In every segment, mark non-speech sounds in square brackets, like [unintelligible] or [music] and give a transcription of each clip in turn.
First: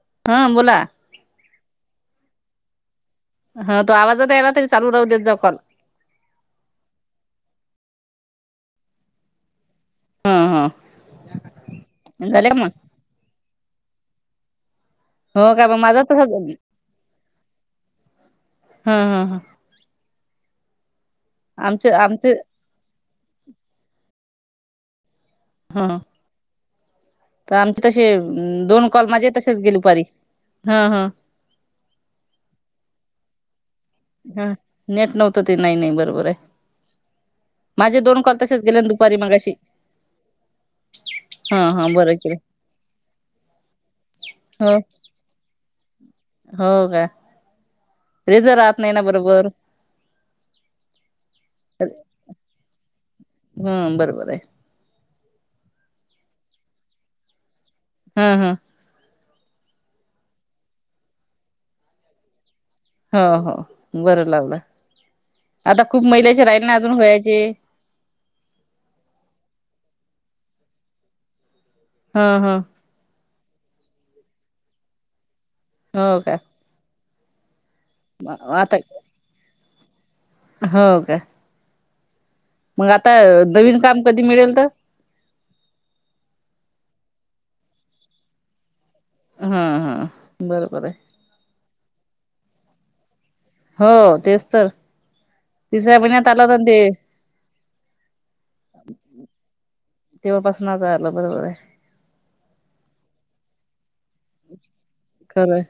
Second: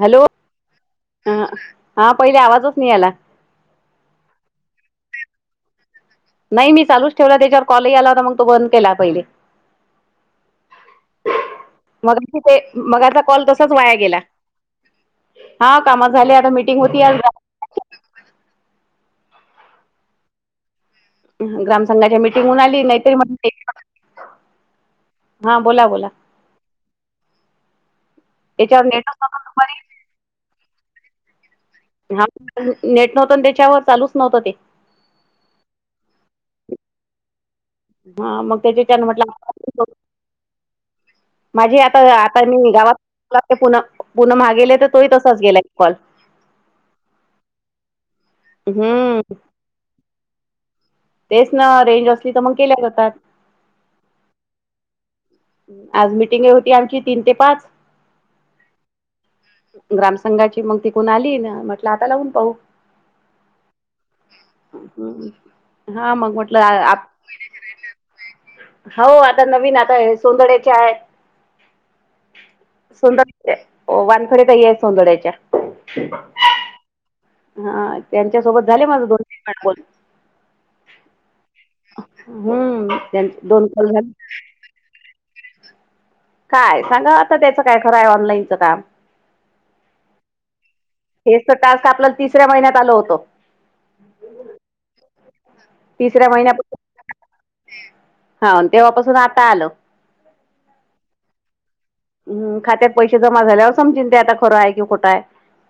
Hello! हा बोला हा पहिले आवाजच नाही आला. हा तो आवाजात यायला तरी चाल राहू देत जा कॉल. नाही मी चालूच ठेवला त्याच्यावर कॉल आला होता मग तो बंद केला पहिले. ह ह मग झाले का ते मग मगाचा कॉल तसाच वाया गेला. हो का हा मग माझा कामात तसा झाले ह आता मिटिंग होती आज हा- हा- हां. आमचे ग्रामसंघाच्या आमचे मिटिंगहून आली नाही तरी म हा बोला ह बोला. तर आमचे तसे त्याच्यावर दोन कॉल नेटच माझे नव्हतं तसेच गेले दुपारी. हा नेट नव्हत त्याच्यावर चालूच. नव्हतं हा ते नेट नव्हतं ते नाही नाही बरोबर आहे. माझे दोन कॉल हा मग तसेच गेले त्याच्याच्यान दुपारी मगाशी. म्हटलं हा माझी हा आता बरं आता केलं मी गावात पुन पुन महा. हो गेले तर तो तसाच गेलाय. कॉल. हो का रेंज राहत नाही ना हम्म बरोबर. तेच ना रेंज असली तर मग केल्या जातात. हम्म! बरोबर आहे. आज मिटिंगे होती आमची तीन ते पाच. हा हा. ग्रामसंघाची मगं तिकडून आली ना म्हटलं आता लावून पाहू हो हो बरं लावलं आता खूप हा मग महिलाचे म्हटलं राहिला ना अजून आप व्हायचे. हो आता नवीन आता सोंदड्याचे आहे. हा हा. सोंदड वानखड्या ताई आहेत सोंदड्याच्या. हो का. हा म- त्यांच्या सोबत आता झाले माझं दोन तीन [unintelligible] कॉल. हो का. हम्म! त्यांच दोन नवीन कॉल काम झालं. कधी मिळेल तर काय सांगा आता त्याचं काय खरं आहे ऑनलाईनचं काम. हा हा बरोबर आहे. हेच तर टास्क आपल्याला तिसऱ्या महिन्यात आल होतं. हो तेच तर तिसऱ्या महिन्यात आला होता ते. हा तेव्हापासून आता आलं. तेव्हापासून ना आता आलं बरोबर ह खात्यात पैसे जमा झाल्यावर समजिते आता. खरं आहे की खोटं आहे खरं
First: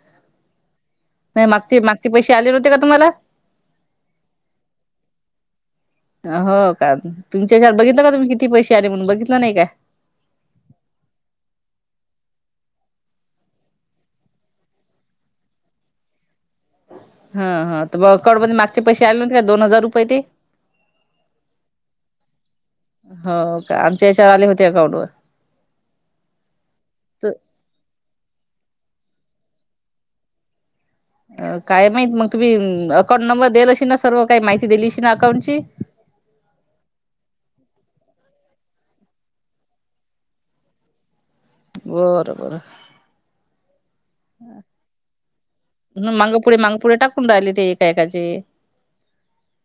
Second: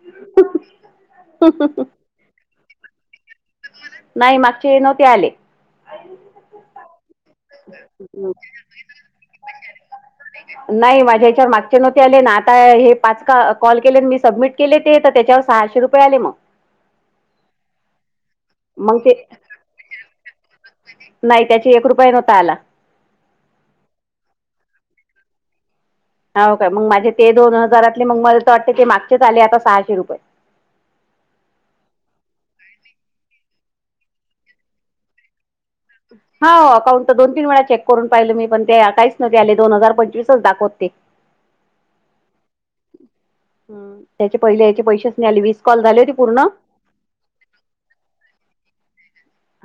नाही मागचे मागचे पैसे आले न होते का तुम्हाला? नाही मागचे नव्हते आले. हो का तुमच्यावर बघितलं का तुम्ही किती पैसे आले म्हणून बघितलं नाही का. नाही माझ ह्याच्यावर मागचे नव्हते आले ना आता हे पाच का कॉल केले मी सबमिट केले ते तर त्याच्यावर सहाशे रुपये आले मग. हा, हा तर मग अकाउंट मध्ये मागचे मग पैसे ते आले नव्हते का दोन हजार रुपये ते. नाही त्याची एक रुपये नव्हता आला. हो का आमच्या याच्यावर आले होते अकाउंट वर. हा काय मग माझे ते दोन हजारातले मग मला वाटतं ते मागचेच आले आता सहाशे रुपये. अ काय माहित मग तुम्ही अकाउंट नंबर देल अशील ना सर्व काही माहिती दिलीशी ना अकाउंट ची. [inaudible] हा अकाउंट तर दोन तीन वेळा चेक करून पाहिले मी पण ते काहीच नव्हते आले दोन हजार पंचवीसच दाखवते. बरं बर. हम्म! त्याचे पहिले याचे पैसेच नाही आले वीस कॉल झाले ह होते पूर्ण मांगपुढी मांगपुढी टाकून राहिली ते एकाएकाचे.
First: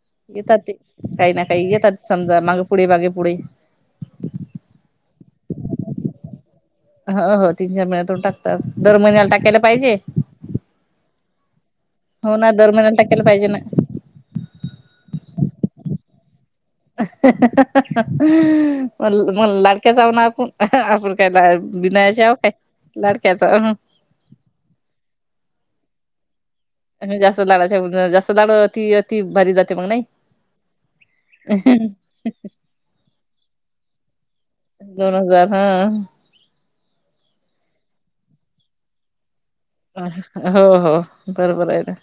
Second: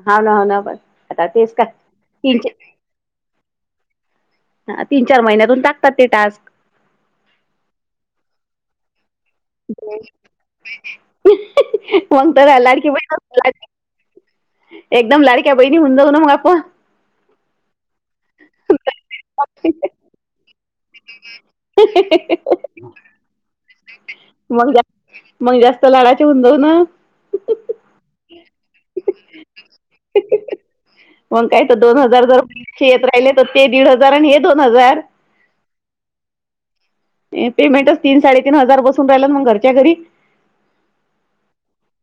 हा ना हो येतात ना ते पण आता काही ना तेच काय काही येतात तीन समजा माग पुुढ मागे पुढे. ह तीन चार महिन्यातून टाकतात ते टास्क. हो हो तीन चार महिन्यातून टाकतात दर महिन्या टकत. हो ना कोणत्या दर लाडक्या महिन्याला बहीण टाकायला पाहिजे च. ना एकदम लाडक्या बहिणी होऊ जाऊ ना मग आपण. म मण लाडक्याचाऊ ना आपण. आपण काय ला विनायाशव काय लाडक्याच हवन. मग जास् मग जास्त लडाचे हु दव ना. जास्त लाडाच्या जास्त लाड अति भारी जाते मग नाही. मग काय तर दोन हजार जर बे येत राहिले तर ते दीड हजार आणि हे दोन हजार. दोन हजार हा. पेमेंटच तीन साडेतीीन हजार बून राहिलाल मग घरच्या घरी. हो हो बरोबर आहे ना.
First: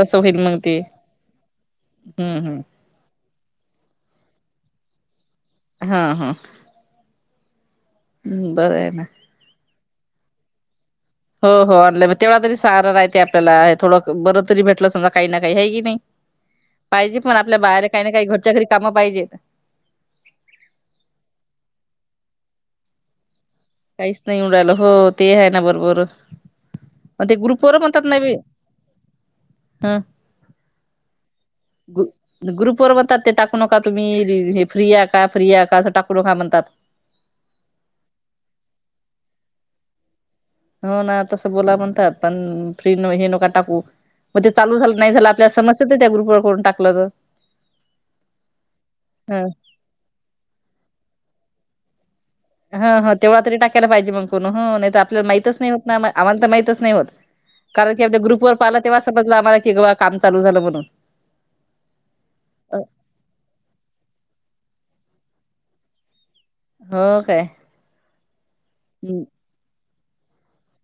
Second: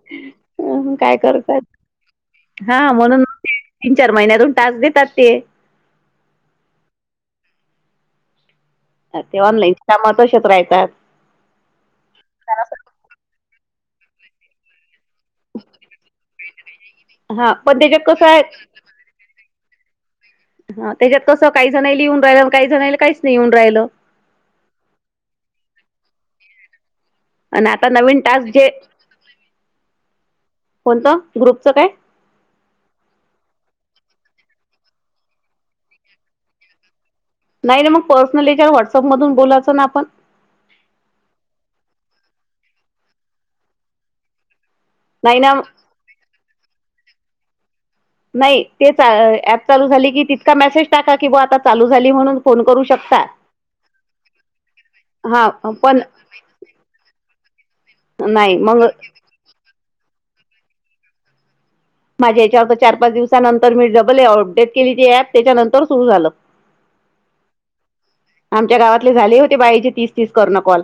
तसं होईल मग ते काय करतात हम्म हम्म हा म्हणून. तीन चार महिन्यातून टास देतात ते. हा हा. हम्म बरं आहे ना. ते ऑनलाईन कामात तशच राहतात. हो हो आणलं तेवा तरी सारा राहते आपल्याला थडं बरं तरी भेटलं समजा. काही ना काही हे की नाही पाहिजे पण हा आपल्या बाहेर त्याच्यात काही ना काही कसं आहे घरच्या घरी कामं पाहिजेत. हा त्याच्यात कसं काही जणला येऊन राहिलं काही जणला काहीच नाही येऊन राहिलं. काहीच नाही उडायला हो ते आहे ना बरोबर. पण ते ग्रुप आणि वर आता म्हणतात ना नवीन बी टास्क जे ह कोणतं ग्रुपचं काय. ग्रुप वर बणतात ते टाकू नका तुम्ही हे फ्री आहे का फ्री आहे का असं टाकू नका म्हणतात. नाही मग पर्सनली का व्हॉट्सअप मधून बोलायचं ना आपण. हो ना तसं बोला म्हणतात पण फ्री हे नका टाकू मग ते चालू झा नाही झालं आपल्याला समस्या तर त्या ग्रुप वर करून टाकलं तर. नाही ते ह ऍप चालू झाली की तितका मेसेज टाका की ब आता चालू झाली म्हणून. फोन करू ह ह शकता तेवढा तरी टाकायला पाहिजे मग कोण नाही तर आपल्याला हा माहतीच नाही होत ना पण आम्हाला तर माहितच नाही होत. कारण की आप ग्रुप ववर नाही पाहिला मग तेव्हा समजलं आम्हाला किव काम चालू झालं म्हणून. माझ्या याच्यावर अ चार पाच दिवसानंतर मी डबल अपडेट केली त ऍप त्याच्यानंतर सुरू झालं. हो काय? आमच्या गावातले हं. झाले होते बाईचे तीस तीस कर्ण कॉल.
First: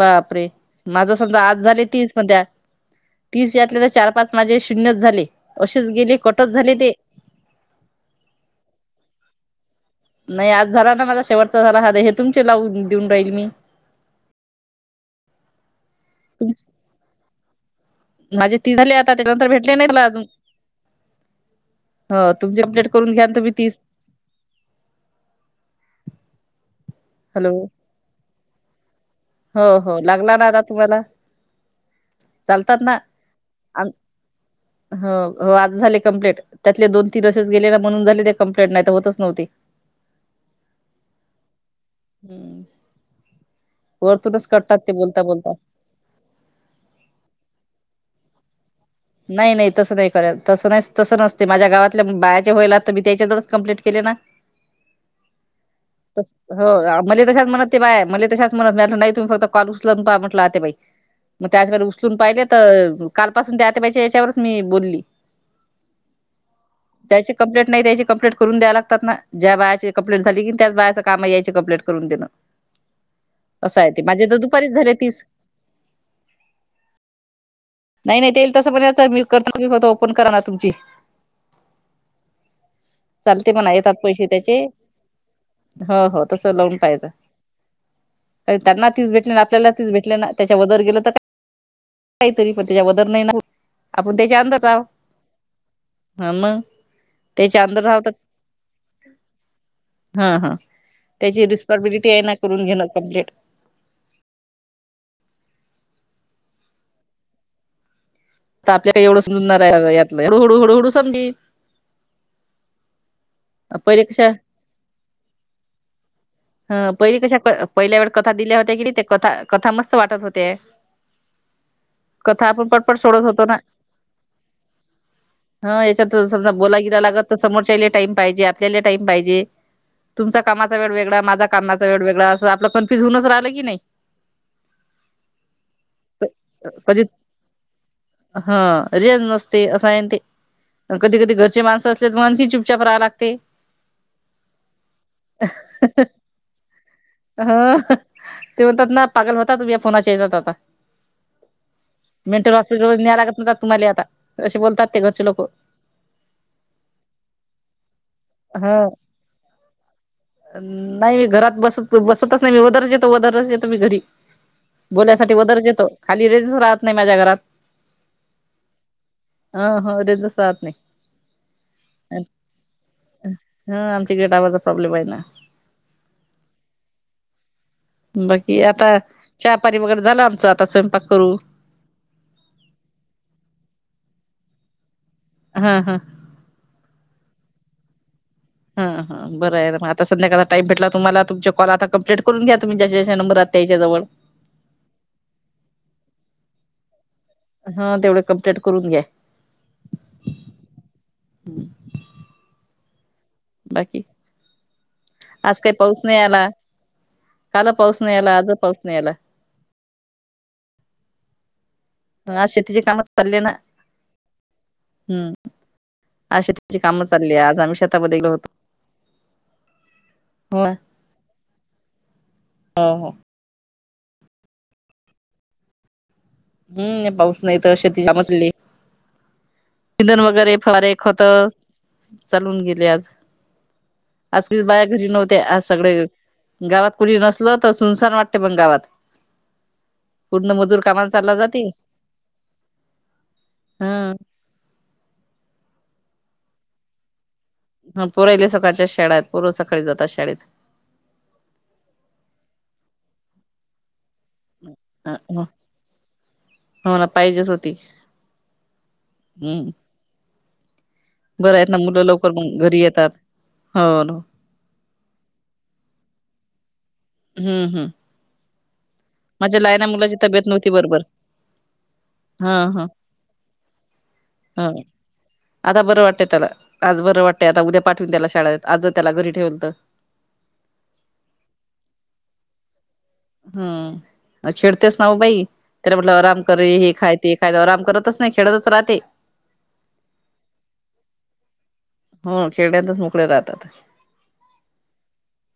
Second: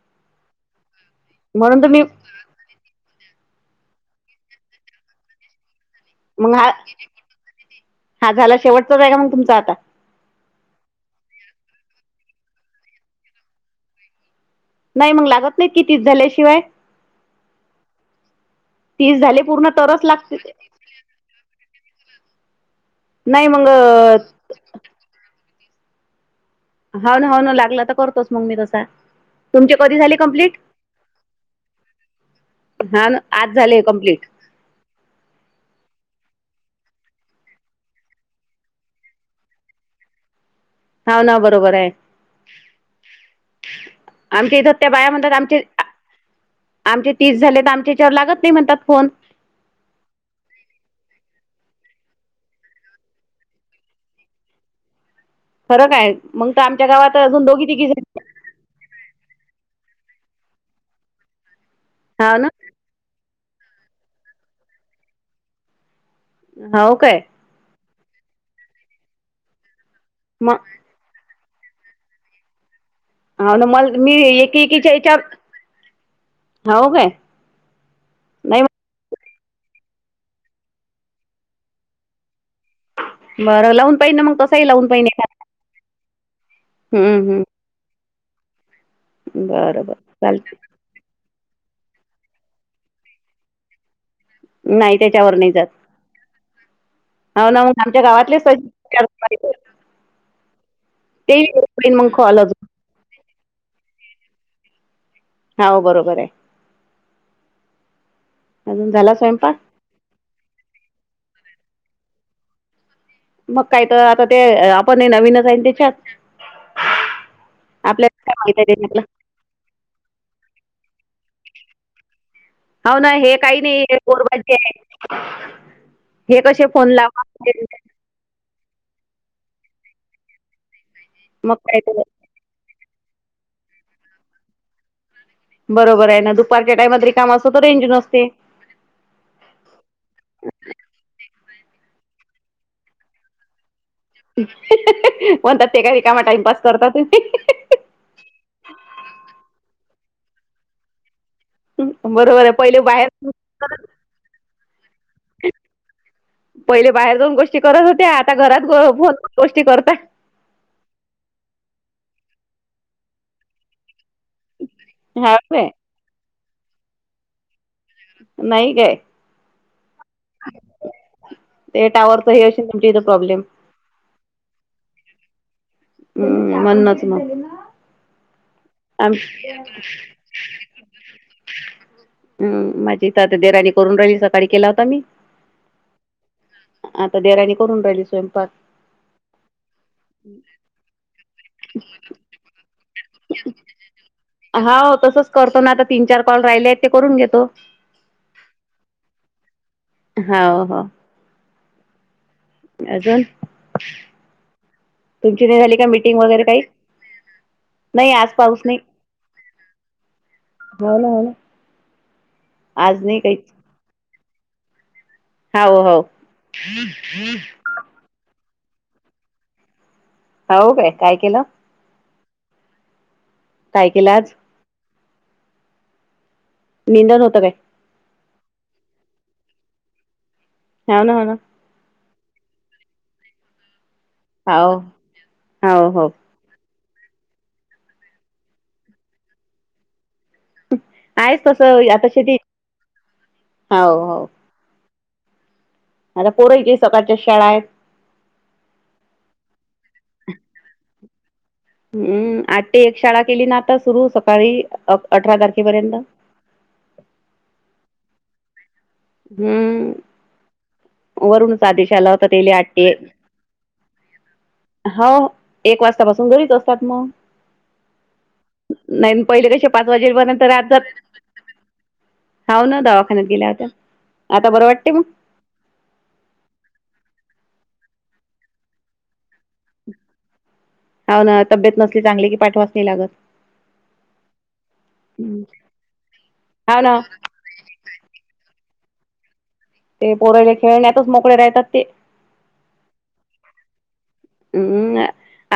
बापरे माझ समजा आज म्हणून झाले तुम्ही तीस म्हणत्या तीस यातले तर चार-पाच माझे शून्यच झाले असेच गेले. कटच मग हा झाले ते [inaudible] हा झाला शेवटचाच आहे का मग तुमचा आता नाही आज झाला ना माझा शेवटचा झाला हा हे तुमचे लावून देऊन राहीले मी. नाही मग लागत नाही कि तीस तुम झाल्याशिवाय माझे आता तीस झाले त्याच्यानंतर पूर्ण भेटले नाही तरच लागते ते ह तुमची अपडेट करून घ्या ना त नाही म मग तीस. हा ना ह हॅलो ना लागला तर करतोच मग मी तसा हो तुमचे कधी हो झाले लागला ना आता कम्प्लीट? तुम्हाला हा ना आज झाले आम कम्प्लीट. हो हो आज झाली कम्प्लीट. त्यातले दोनीन असेच गेले ना म्हणून झाले ते कंप्लेंट नाही तर होतच नव्हती. हा ना बरोबर आहे. हम्म वरतुरच आमच्या इथं कटतात त्या ते बाया बोलता म्हणतात बोलता. आमचे आमचे तीस झाले तर आमच्याच्यावर लागत नाही म्हणतात फोन. नाही नाही तसं नाही कर तसं नाही तसं नसते माझ्या गाात बायाचे होईल तर मी त्याच्याजवळच कमप्लीट केले ना. फरक आहे मग तर आमच्या हो गावात मले अजून तशाच दोघी म्हणत ते तिघी बाय मले तशाच म्हणत मी नाही तुम्ही फक्त कॉल उचलून पहा म्हटलं आत्याबाई मग त्या उचलून हाव पाहिले ना तर कालपासून त्या आत्याबाईच्या ह्याच्यावरच मी बोलली हाव काय? कंप्लेट नाही त्याची कंप्लेट करून द्या लागतात ना ज्या बायाची कंप्लें झाली की मग त्याच बाया कामा यायचे कपलेट करून देणं हाव ना असं आहे मल ते मी माझे तर एकी दुपारीच झाले एकीच्या याच्यावर तीस हाव काय नाही नाही तेल तसं पण सबमिट करताना तुम्ही फक्त ओपन करा ना तुमची चालते म्हणा बरं येतात लावून पाहिन ना पैसे मग त्याचे तसंही लावून पाहिन एखादा हो हो तस लावून हम्म हम्म. का त्यांना तीस भेटले आपल्याला बरं तीस बरं भेटले ना त्याच्या चालतंय वदर गेलं तर काहीतरी पण त्याच्या बदल नाही ना आपण त्याच्या [inaudible] हाव नाही त्याच्यावर नाही जात हा म हाव तेच्या ना मग अंदर हाव आमच्या तर गावातलेच [inaudible] हा हा. तेही त्याची होईन मग रिस्पॉन्सिबिलिटी आहे ना कॉल करून अजून घेण कम्प्लीट हाव बरोबर आहे. तर अजून आपल्या काही झाला एवढं स्वयंपाक आहे यातलं हू हळू हुळू हळू समदी मग काय तर पहिले आता कशा ते आपण हे नवीनच आहे तेच्यात. ह पहिली कशा पहिल्या वेळी कथा काय माहित दिल्या आहे होत्या की त्याच्यातलं ते कथा कथा मस्त वाटत होते. कथा आपण पटपट हो ना सोडत हे होतो ना काही नाही हे पोरबाजी आहे ह याच्यात हे समजा कसे बोला फोन गिरा लावा लागत तर समोरच्याले. पाहिजे आपल्या टाईम पाहिजे तुमचा कामाचा वेळ वेगळा माझ मग काय कामाचा वेळ तर वेगळा अस आपलं पण बिजूनचा राहिलं की नाही बरोबर आहे ना दुपारच्या टाइमात रिकामे असतो तर रेंज नसते. ह रेच नसते असं आहे ते कधी कधी घरचे माणसं असले तर आणखी चुपचाप राहाव लाग ते. हि-ही-ही म्हणतात ते का रीकामा टाइमपास करता तुम्ही ह-हह. ते म्हणतात ना पागल होतात तुम्ही या फोनाच्या हेज्यात आता. बरोबर आहे मेंटल पहिले हॉस्पिटलमध्ये न्याय बाहेर लागत तुम्हाले आता असे बोलतात ते घरचे लोक पहिले बाहेर जाऊन गोष्टी करत होत्या आता घरात ह गोष्टी करत नाही मी घरात बसत बसतच नाही मी वदरच येतो वदरच येतो मी घरी बोलन्यासाठी हा वदरच काय येतो खाली रेंजच राहत नाही माझ्या घरात नाही काय [unintelligible] सात नाही ते टॉवर च हे अश तुमच्या इथं प्रॉब्लेम ह आमच्या गेटावरचा प्रॉब्लेम हाय ना हम्म म्हणूनच मग बकी आता आम चहापानी वगैरे झालं आमचं आता स्वयंपाक करू हम् माझी इथ देवराणी करून राहिली सकाळी केला होता मी हा हा आता देवराणी करून राहिली स्वयंपाक हा ह बरं ये म आता संध्याकाळच टाईम भेटला तुम्हाला तुमचे कॉल आता कंप्लीट करून घ्या तुम्ही जेचे नंबर आत्याआई च्या जवळ हाव तसंच करतो ना आता तीन-चार कॉल राहिले आहेत ते करून घेतो हा तेवढं कंमप्लीट करून घ्या हाव हो अजून बाकी तुमची नाही आज काही झाली का पाऊस नाही मीटिंग वगैरे आला काही काल पाऊस नाही आला आज पाऊस नाही आला हो ना हो ना ह शेतीचे काम आज नाही चालले काहीच ना हम्म हाव हाव आ शेताची कामं चालली आज आम्ही शेतामध्ये गेलो होतो हौ काय काय केलं ह काय केलं आज हम् निंदन पाऊस होतं नाही काय तर शेतीच्यामचली इंधन वगैरे फवारे हो ना हो ना खतं चालवून गेले आज आज [unintelligible] हाव बाया घरी नव्हते आज हाव सगळे हो गावात कुठ नसल तर सुनसान वाटते पण गावात पूर्ण मजूर कामा चालला आहेच जाते तसं आता शेती हाव हम हाव आता पोरं [unintelligible] सकाळच्या शाळायत हा पोरायले सकाळच्या शाळेत पोरं सकाळी जातात शाळेत हम्म आठ ते एक शाळा केली ना आता सुरू सकाळी अठरा तारखेपर्यंत हो न पाहिजेच होती हम्म वरूनच बरंय ना आदेश मुलं आला होता लवकर तेले मग आठ घरी ते येतात हो हो एक वाजतापासून घरीच असतात मग हम्म हम् नाही पहिले कसे पाच मुलाची वाजेपर्यंत तब्येत नव्हती आत जात बरोबर हा हौ ना हा दवाखान्यात गेल्या होत्या आता बरं ह वाटते मग आता बरं वाटतंय त्याला आज बरं वाटतंय आता उद्या पाठवीन त्याला शाळेत आज त्याला घरी ठेवलवतं हा ना तब्येत नसली चांगली की पाठवच नाही लागत हम् [unintelligible] नाव हम्म. बाई त्याला म्हटलं आराम कर हाव हे ना खाय ते कायदा आराम करतच नाय खेळतच राहते ते पोरायले खेळण्यातच मोकळे राहतात ते हो खेळण्यातच मोकळे राहतात म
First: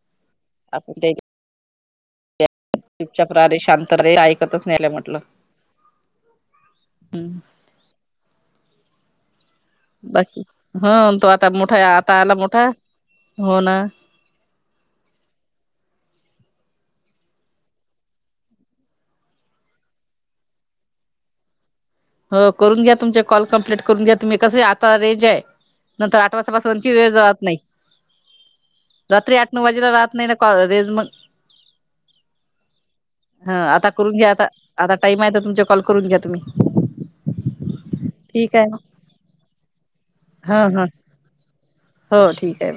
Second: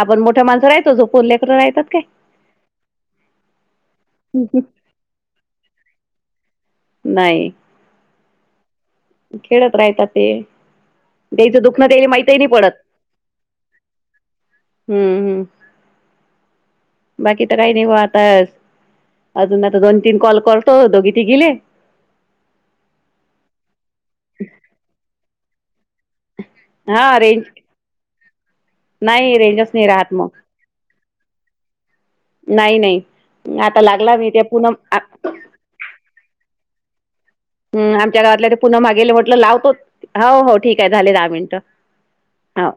आपण मोठ्या माणसा राय आपण तो जो पले राहतात काय शपच्या प्रहे शांत रे ऐकतच न्यायला म्हटलं नाय खेळत राहता ते बाकी ह तो आता त्याचं मोठा दुखणं दले आता आला माहितीही नाही मोठा पडत हो ना हम्म हम् बाकी तर काही नाही वा आताच अजून आता दोन तीन कॉल करतो दोघी तिघी ले हो करून घ्या तुमचे कॉल कम्प्लीट करून घ्या तुम्ही कसं आता रेंजय नंतर आठ वाजपासून आणखी वेळ हा जात रेंज नाही रात्री नाही आठ नऊ रेंजच वाजेला राहत नाही मग. ना कॉल रेज मग नाही नाही. हा आता लागला करून मी घ्या त्या आता पूनम आता आ टाइमय तर तुमचा कॉल करून घ्या तुम्ही हम् त्या गावातल्या त्या ठीक आहे पुनम पुन्हा मागेले म्हटलं लावतो हौ हो हा ठीक हा आहे झाले दहा मिनटं ठीक हो आहे.